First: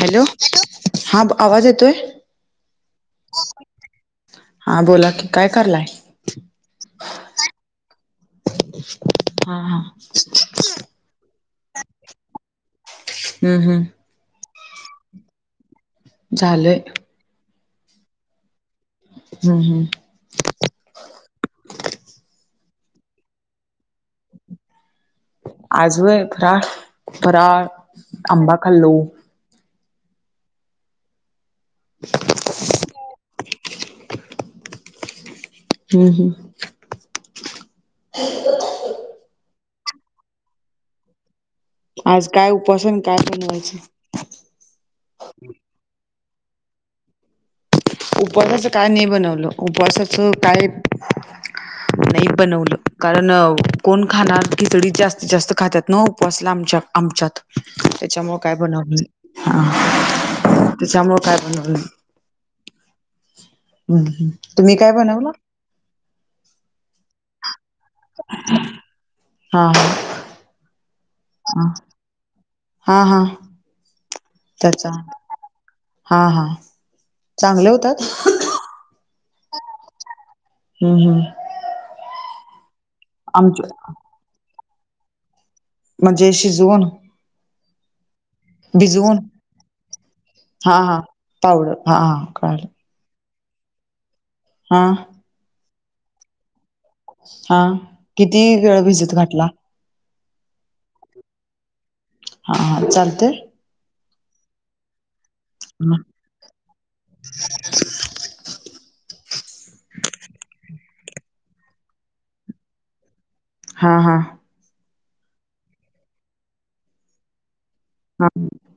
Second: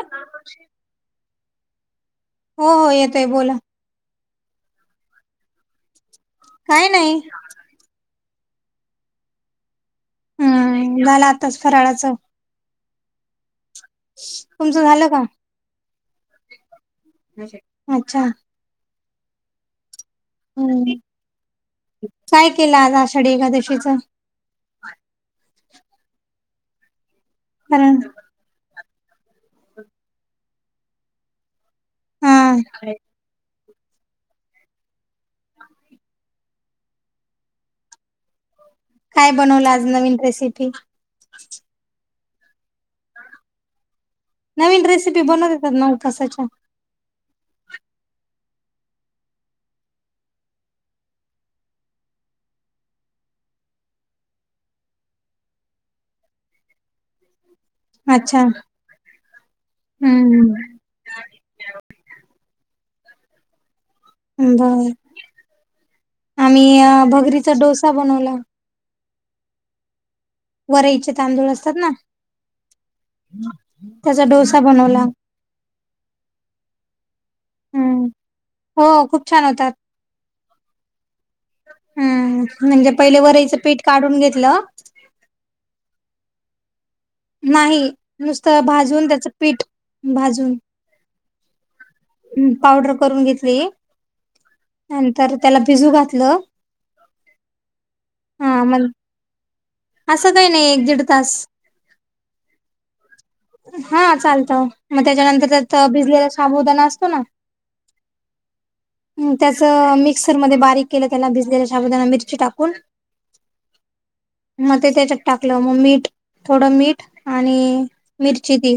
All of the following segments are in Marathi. हॅलो हा आवाज येतोय? हो हो येतोय बोला. हा बोला की काय करालाय. काय नाही. हा हा. हम्म झालं आताच फराळाचं. हम्म हम्म. तुमचं झालं का? झालंय. अच्छा- हम् हम्म. ह काय केलं आज आषाढी एकादशीच? आज व्हय फराळ फराळ कारण आंबा खाल्लो. हम. हम्म हम्. काय बनवलं आज नवीन रेसिपी? आज काय उपवास आणि काय बनवायच? नवीन रेसिपी बनवता येतात नव्ह उपवासच्या उपवासाचं काय नाही बनवलं उपवासाचं काय नाही बनवलं कारण कोण खाणार खिचडी जास्तीत जास्त खातात न उपवासला आमच्यात. आमच्यात. तेच्यामुळे अच्छा काय बनवलं नाही, हा हा हम्म तेच्या मूळ काय बनवलं नाही. हम तुम्ही बर काय बनवलं? आम्ही भगरीचा डोसा बनवला. हा. हा वरईचे तांदूळ हा असतात ना. हा हा त्याचा डोसा त्याचा बनवला हा हा. चांगले होतात हम्म हो खूप छान होतात हम्म. हम्म म्हणजे वरईचे आमच पीठ काढून घेतलं. म्हणजे शिजवून? नाही नुसतं भाजून भिजवून त्याचं पीठ भाजून हा हा पावडर हा हा हम्म कळालं पावडर करून घेतली. हा नंतर त्याला बिजू घातलं, हा किती हा वेळ मग भीजत घातला? असं काही नाही एक दीड तास. हा हा चालतय. हा चालतं, मग त्याच्यानंतर बिजलेला साबुदाणा असतो ना [inaudible] त्यास मिक्सर मध्ये बारीक केलं त्याला भिजलेल्या शाबुदाना मिरची टाकून [inaudible] हा हा. मग ते त्याच्यात टाकलं मग मीठ थोडं मीठ आणि मिरची ती.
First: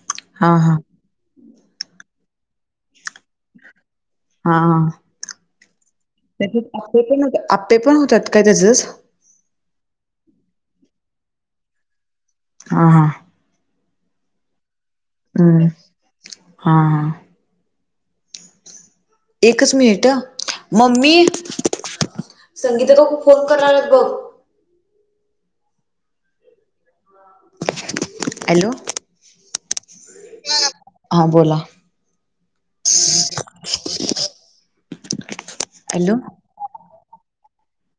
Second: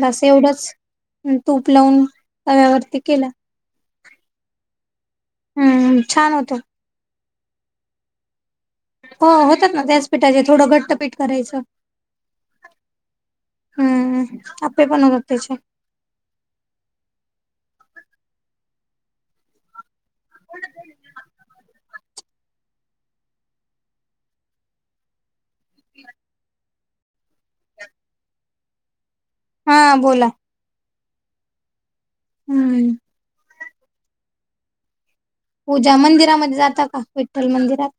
बास हा येवढच हा तूप लावून तव्यावरती केल. हा हा हा. हम्म हम्म छान होतं. त्याच्यात आप्पे पण आप्पे पण होतात काय त्याचंच? हो होतात ना त्याच पीठाचे थोडं घट्ट पीठ करायचं. हां हां. हम्म आप्पे पण होतात. त्याचे हम्म हा हा. एकच मिनिट ह, मम्मी संगीता काकू फोन करल्यात बग. [inaudible] हॅलो. हा बोला. हा बोला. हम्म. पूजा हॅलो मंदिरामध्ये जाता का विठ्ठल मंदिरात?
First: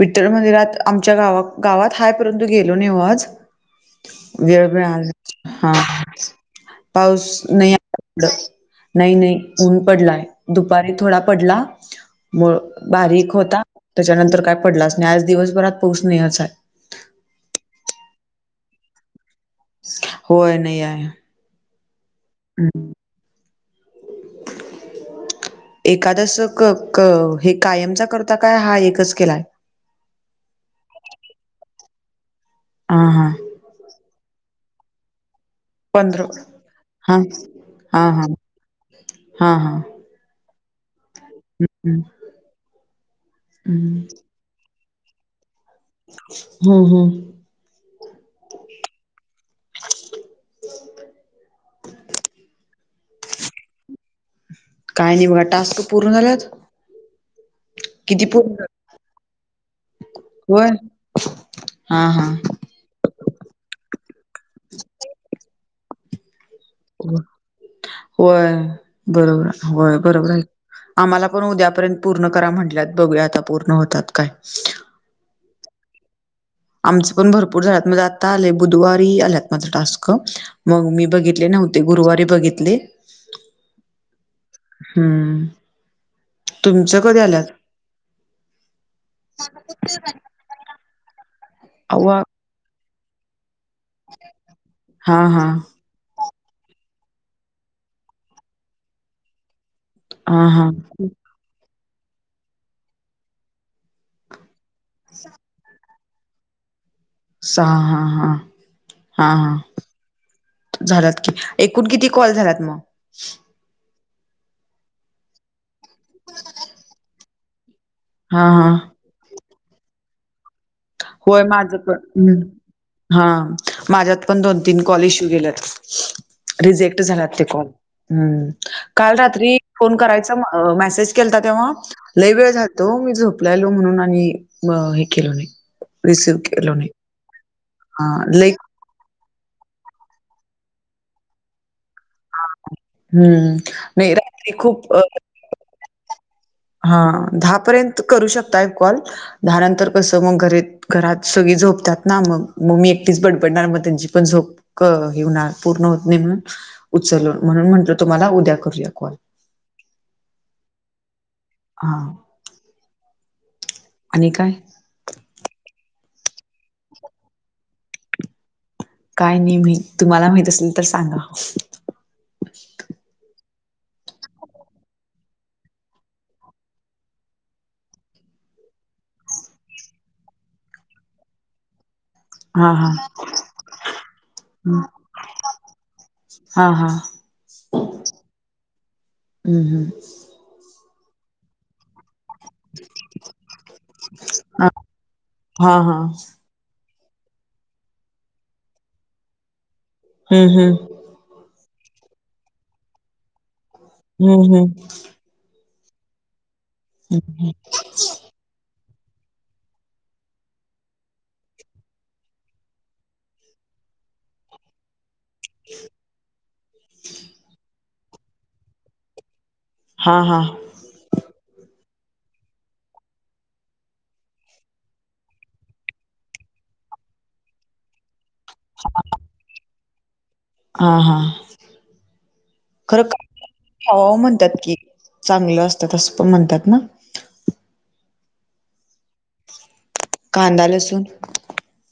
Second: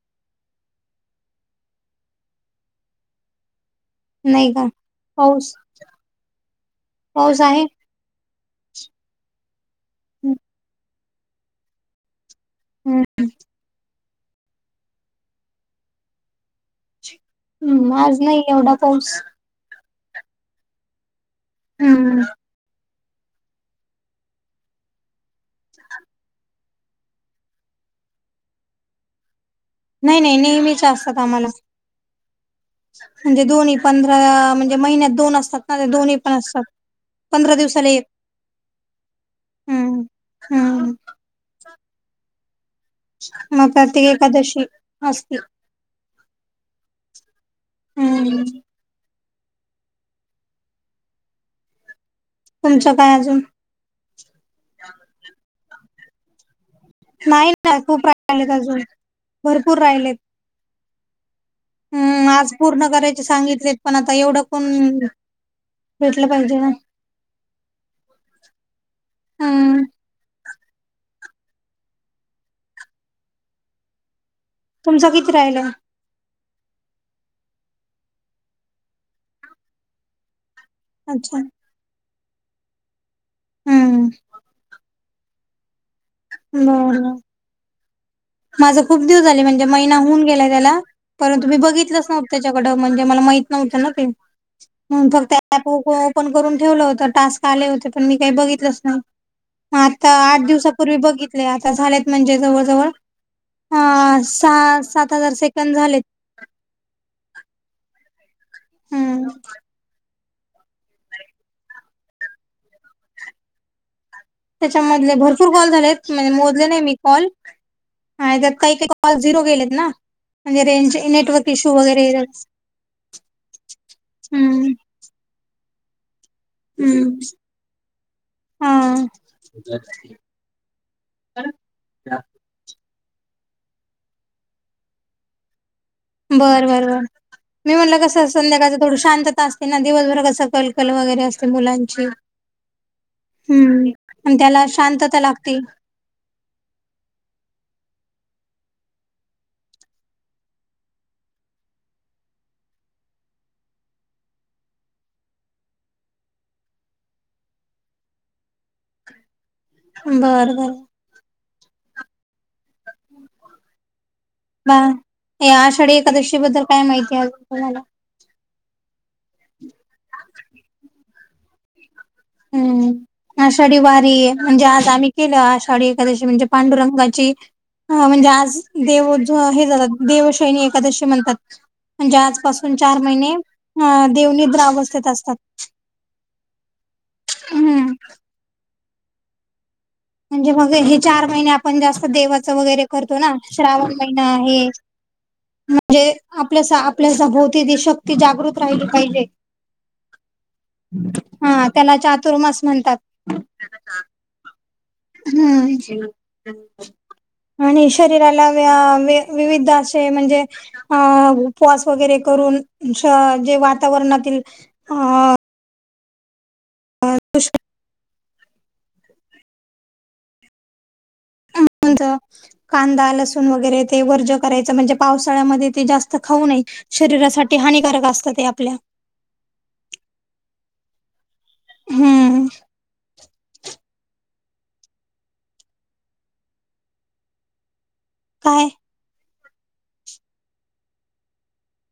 विठ्ठल मंदिरात आमच्या गाव गावात हाय परंतु गेलो नो आज. नाही वेळ का मिळाला पाऊस नाही हा पाऊस नाही नाही नाही ऊन पडलंय हम्म दुपारी थोडा पडला मुळ बारीक होता, त्याच्यानंतर काय पडलाच नाही आज दिवसभरात पाऊस नाहीच आहे. म आज नाही एवढा पाऊस. होय नाही हाय. हम्. [inaudible] एकादस क क हे कायमचा करता काय? हा एकच केलाय? नाही नाही नेहमीच असतात आम्हाला. हा हा म्हणजे दोन्ही पंधरा म्हणजे महिन्यात दोन असतात. माझ्या दोन्ही पंधरा पण असतात. हा पंधरा दिवसाला एक. हा हा हा हा हम्म. हम. [unintelligible] म का ती हम्म एकादशी आसती. हम्म हम्म. हुंम्म. तुमच्या काय आजून? काय नाही बघा टास्क तर पूर्ण झाल्यात? नाही ना. खूप किती राहिलेत पूर्ण अजून, भरपूर राहिलेत. होय. हा हा. हम्म आज पूर्ण करायचे सांगितलेत पण आता एवढं कोण भेटलं पाहिजे ना. होय, बरोबर हम्म होय. बरोबर आहे, आम्हाला पण उद्यापर्यंत पूर्ण करा म्हंटल्यात, बघूया आता पूर्ण होतात काय? तुमचा किती राहिला? आमचे पण भरपूर झालेत, म्हणजे आता आले बुधवारी आल्यात माझं टास्कं, मग मी अच्छा बघितले नव्हते. ते गुरुवारी बघितले. हम्म. हुंम्म, तुमच्या कधी आल्यात? माझा खूप दिवस झाले म्हणजे महिना होऊन गेला त्याला, परंतु मी बघितलंच अव्वा नव्हते. [unintelligible] म्हणजे मला माहित नव्हतं ना ते. हा नंतर त्या हा त्या ग्रुप वर आपण करून ठेवलं होत, टास्क आले होते, पण मी काही बघितलंच नाही. आता आठ हा हा दिवसांपूर्वी बघितलेय, आता झालेत म्हणजे जवळजवळ. ह सहा सात हजार सेकंद झालेत. सा हा हा हम्म हा. झाल्यात की, एकूण किती कॉल झाल्यात मग? त्याच्यामधले भरपूर कॉल झालेत, म्हणजे मोजले नाहीत मी कॉल, हा त्यात हा काही काही कॉल झिरो गेलेत ना, म्हणजे रेंजचे नेटवर्क इश्यू वगैरे. हां, माझ्यात पण दोन हम्म तीन कॉल इशू गेल्यात. रिजेक्ट हम्म झाल्यात ते कॉल. हम्, हा काल रात्री फोन करायचा मेसेज केलता तेव्हा, लय वेळ झाल तो मी झोपलायलो म्हणून, आणि हे केलो नाही. रिसीव्ह बरं केलो बरं नाही बरं, मी म्हणलं हा कसं लई संध्याकाळचं थोड शांतता असते ना, दिवसभर कस कलकल वगैरे असते मुलांची. हम्म, नाही आणि रात्री त्याला खूप अ शांतता लागती. हा दहापर्यंत करू शकताय कॉल, दहा नंतर कसं मग घरी घरात सगळी झोपतात ना, मग मम्मी एकटीच बडबडणार, मग त्यांची पण झोप. क हे हुणार, पूर्ण होत नाही, म्हणून उचल म्हणून म्हटलं तुम्हाला उद्या करूया कॉल. बरं बर. हा. आणि काय? हा ते आषाढी एकादशी बद्दल काय माहिती आहे तुम्हाला? काय नाही माहित. तुम्हाला माहित आसल तर सांगा? हम्म. आषाढी वारी, म्हणजे आज आम्ही केलं. आषाढी एखादशी म्हणजे पांडुरंगाची हा म्हणजे आज देव हे जातात, देवशयनी एकादशी म्हणतात. म्हणजे आज हा पासून हा चार महिने, अ देव निद्रा अवस्थेत असतात. हा हा, हम्म. हम्म हम्म. म्हणजे मग हे चार महिने आपण जास्त देव च वगैरे करतो ना. श्रावण महिना हा हा हे आपल्यास सभोवती ती शक्ती जागृत राहिली पाहिजे. हम्म हम्म. हा त्याला चातुर्मास म्हणतात. हम्म हम्म. हम्म, आणि शरीराला अ वे विविध असे म्हणजे अ उपवास वगैरे करून, जे वातावरणातील अ [inaudible] [inaudible] हां हां. कोनच? कांदा लसूण वगैरे ते वर्ज करायचं. म्हणजे पावसाळ्यामध्ये ते जास्त खाऊ नये. शरीरासाठी हानिकारक असत ते आपल्या. हा हा, हम्म खरं का ओव्या म्हणतात की, चांगलं असत असं पण म्हणतात ना. काय? कांदा लसून.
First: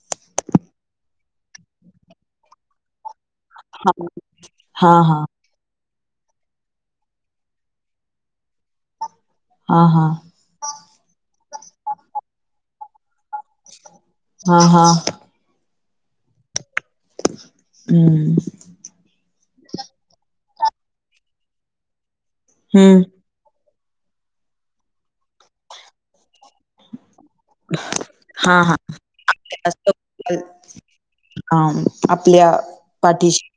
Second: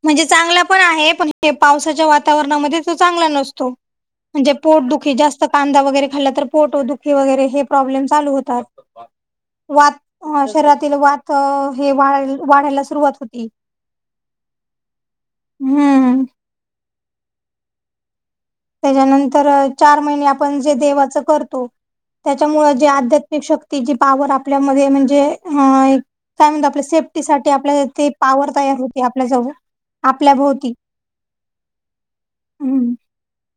म्हणजे चांगला पण आहे. पण हे पावसाच्या वातावरणामध्ये तो चांगला नस तो. हा म्हणजे हा पोटदुी हा जास् स्त कांदा वगैरे खल्ला तर पोटो दुखी वगैरे हे प्रॉब्लेम चालू होतात. हा वात, हा शरीरातील वात हे वाढ वाढायला सुरुवात होती. हा हा. हम्म. हम्म. त्याच्यानंतर चार महिने आपण जे देवाच करतो. त्याच्यामुळे जे हम्म आध्यात शक्ती जी पॉवर आपल्यामध्ये, म्हणजे अ काय म्हणतो आपल्या सेफ्टी साठी ती पॉवर हा हा होते आपल्या जवळ. आपल्या भोवती. हा, आपल्या हम्म पाठीशी.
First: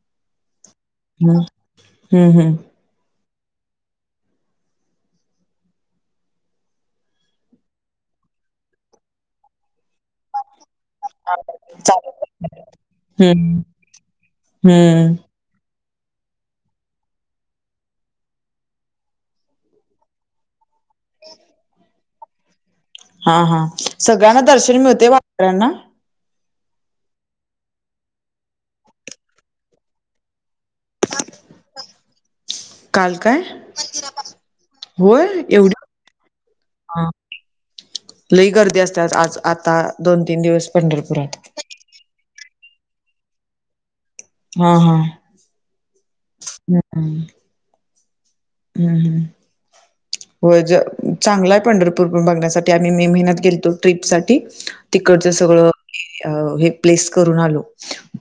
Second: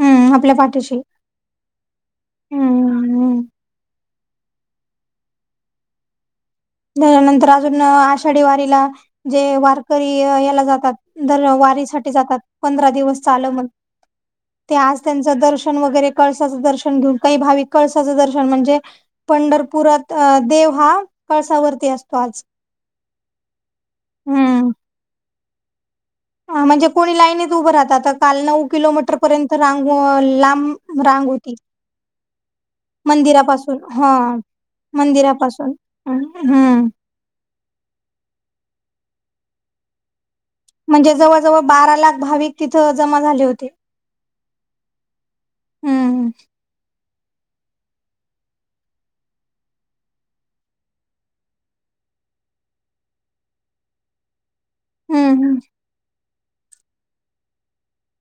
हम्म, आपल्या पाठीशी. हम्म, हम्म हम्म. त्याच्यानंतर अजून आषाढी वारीला जे वारकरी याला जातात. दर वारीसाठी चालेल जातात. पंधरा दिवस चाल हम्म मग ते आज हम्म त्यांचं दर्शन वगैरे, कळसाचं दर्शन घेऊन. काही भाविक कळसाचं दर्शन म्हणजे पंढरपुरात अ देव हा कळसावरती असतो आज. हा हा. सगळ्यांना दर्शन मिळते? वाऱ्यांना? अ म्हणजे कोणी लाईनीत उभं राहत. आता काल नऊ किलोमीटर पर्यंत अ रांग लांब रांग होती. काल काय मंदिरापासून हं. होय मंदिरापासून एवढी हम्म. हा लई गर्दी असतेया. आज आता दोन तीन दिवस. म्हणजे पंढरपुरात जवळजवळ बारा लाख भाविक तिथं जमा झाले होते. हा. हा. हम्म हम्. हम्. हो ज चांगलाय पंढरपूर पण बघण्यासाठी. आम्ही मे महिन्यात गेलतो ट्रीप साठी. तिकडच हम्म सगळं हे प्लेस करून आलो.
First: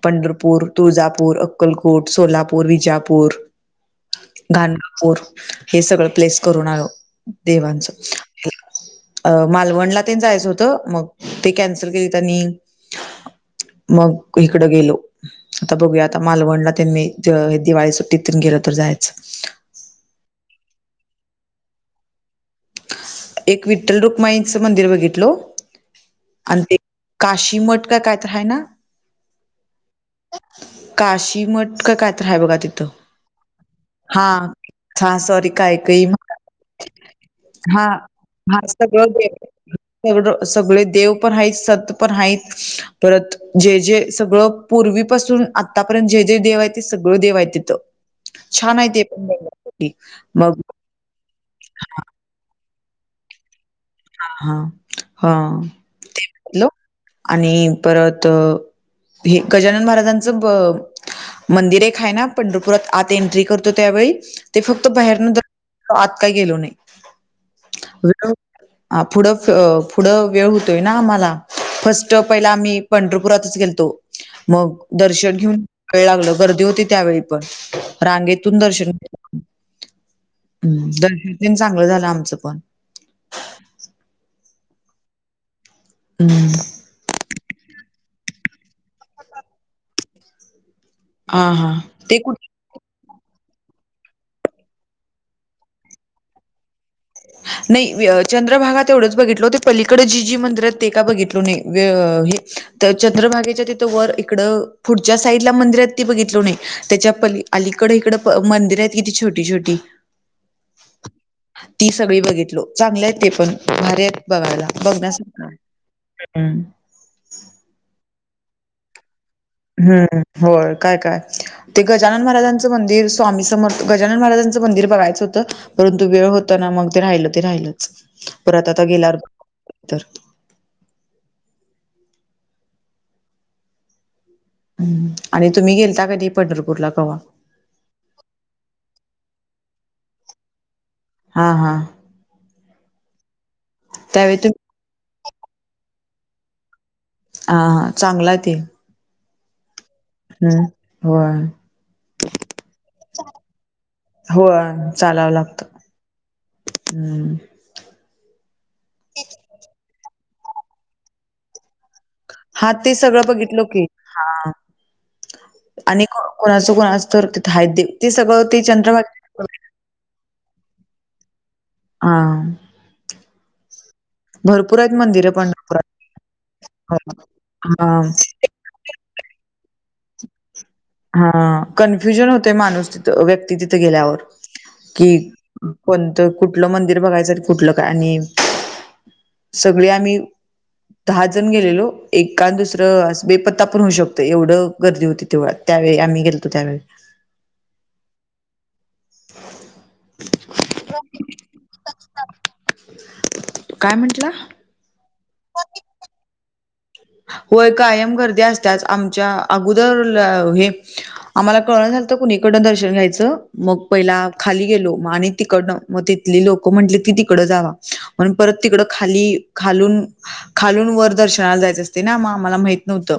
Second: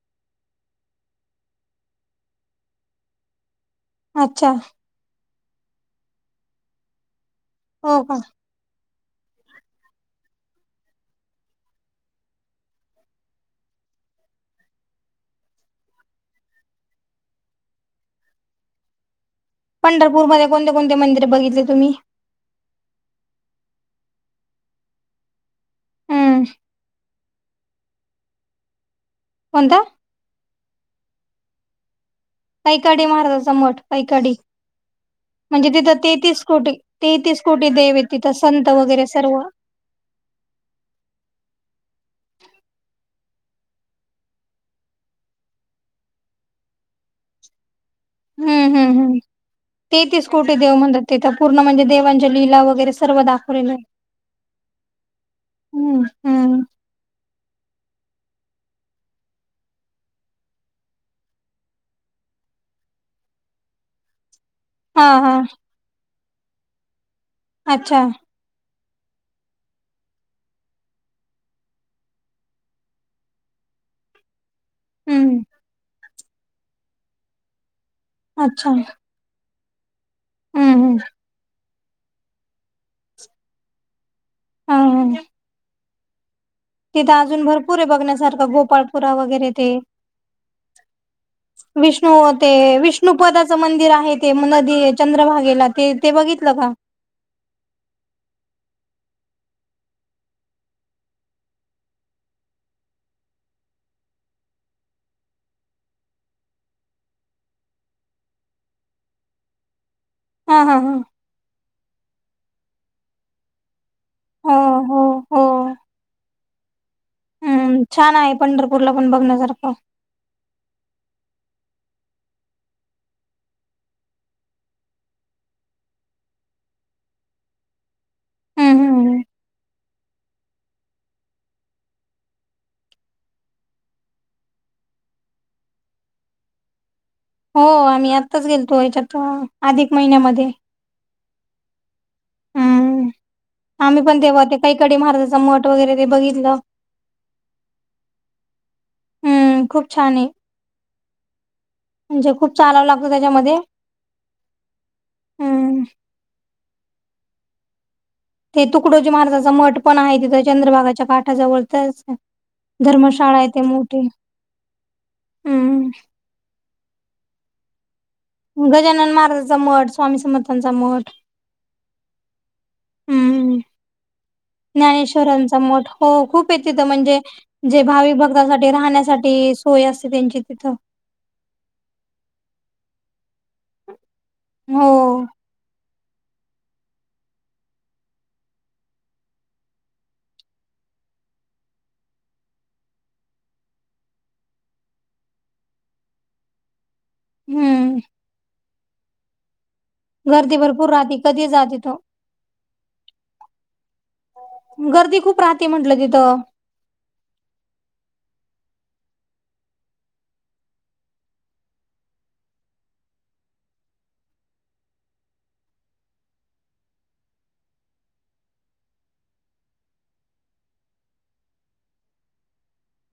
पंढरपूर, तुळजापूर, अक्कलकोट, सोलापूर, विजापूर. अच्छा गाणगापुर हे सगळं प्लेस करून आलो. देवांचं. हो का अ मालवणला तेन जायचं होतं. मग ते कॅन्सल केली त्यांनी. मग इकडं गेलो. आता बघूया. आता मालवणला त्यां मी दिवाळी सुट्टीतून गेल तर जायचं. पंढरपूरमध्ये कोणते कोणते मंदिर बघितले तुम्ही? एक विठ्ठल रखुमाईचं मंदिर बघितलो. हम्म आणि ते- काशीमठ का काय त आहे ना? कोणता? काशी मठ का काय - कैकाडे महाराजांचा मठ हा कैकाडे. हा सॉरी म्हणजे तिथं कायकई तेहतीस कोटी तेहतीस कोटी हा देव येत तिथं. संत वगैरे सर्व. सगड सगळे देव पण आहेत सत पण आहेत. परत जे जे सगळं पूर्वीपासून आत्तापर्यंत जे जे देव आहे ते सगळं देव आहे तिथं. हम्म छान आहे हम्म ते हम्म पण [unintelligible] तेहतीस कोटी मग- देव म्हणतात तिथं पूर्ण म्हणजे देवांच्या लीला वगैरे सर्व दाखवलेल्याय. हा. हा. हा. हम्म हम्म हॅलो. आणि परत -हे गजानन महाराजांचं. ब - मंदिर एक हाय ना? आत एन्ट्री करतो त्यावेळी? ते फक्त हा बाहेरन हा द, आत काही गेलो नाही. अच्छा हा फुढं फुढं वेळ होतोय ना आम्हाला. फर्स्ट पहिला आम्ही- पंढरपुरातच गेलतो. मग दर्शन हम्म घेऊन वेळ लागलं. गर्दी होती त्यावेळी पण. रांगेतून अच्छा दर्शन- हम्म हं. हम्म दर्शन तेन चांगलं झालं आमचं पण. हं. हं. हम्म. तिथे अजून भरपूर आहे बघण्यासारखं गोपाळपुरा वगैरे ते. हां, हां. विष्णु कुठ ते विष्णु- नुपदाचं मंदिर आहे ते. नदी चंद्रभागेला ते ते बघितलं का? नाही. चंद्रभागा तेवढंच बघितलो. ते पलीकडे जी जी मंदिर येत ते का बघितलो नाही. वे हे - तर चंद्रभागेच्या तिथं वर इकडं फुढच्या साईडला मंदिर यत ते बघितलो नाही. त्याच्या पली अलीकड इकडं मंदिर आहेत किती छोटी छोटी. हा. हा. हा. ती सगळी बघितलो. चांगलेय ते पण. भारी आहेत हो बघायला. हो हो बघण्यासारखं आ - हम्म. छान आहे पंढरपूरला पण बघण्यासारखं. हम्म होय काय काय?? ते गजानन महाराजांचं मंदिर स्वामी समर्थ गजानन महाराजांचं मंदिर बघायचं होतं परंतु वेळ होतो ना मग ते राहिलं ते राहिलंच, परत हम्म आता हम्म गेल्यावर हम्म. बघू ह् आणि तुम्ही गेलता कधी पंढरपूर ला कवा? हो आम्ही आत्ताच गेलतो याच्यात अधिक महिन्यामध्ये हा हा.. हम्म आम्ही पण त्यावेळी तेव्हा ते तुम्ही कैकडी महाराजाचा मठ ते बघितलं हां चांगलंय आहे ते हम् खूप छान आहे हम्म होय म्हणजे खूप चालाव लागतं त्याच्यामध्ये हो चालावं लागतं हम्म हम्म.. ते तुकडोजी महाराजाचा मठ पण आहे तिथं, चंद्रभागाच्या काठाजवळच हा ते सगळं बघितलो की हा हम्म आणि कोणाचं कोणाच तर तिथे आहेत ते सगळं ते गजानन चंद्रभागा महाराजांचा मठ स्वामी समर्थांचा मठ हां.. हम्म ज्ञानेश्वरांचा मठ, पंढरपुरात हो खूपय तिथ म्हणजे जे हा भावि भक्त बघण्यासाठी, राहण्यासाठी सोय असते त्यांची तिथं हा कन्फ्युजन होते माणूस तिथ व्यक्ती तिथं गेल्यावर हो कि कोणतं कुठलं मंदिर बघायचं कुठलं काय आणि सगळी आम्ही दहा जण गेलेलो एखाद आणि दुसरं बेपत्ता पण होऊ शकत एवढं गर्दी होती देवळात त्यावेळी आम्ही गेलतो त्यावेळी हम्म.. [unintelligible] गर्दी भरपूर राहते कधीही जात तिथं काय म्हंटला? गर्दी खूप राहते म्हंटलं तिथं होय कायम गर्दी असत्याच आमच्या अगोदर हे आम्हाला कळना झालंत, तर कुणीकडनं दर्शन घ्यायचं मग पहिला खाली गेलो आणि तिकडनं मग तिथली लोकं म्हंटले ती तिकड जावा मग परत तिकड खाली खालून खालून वर दर्शनाला जायच असते ना आम्हाला माहित नव्हतं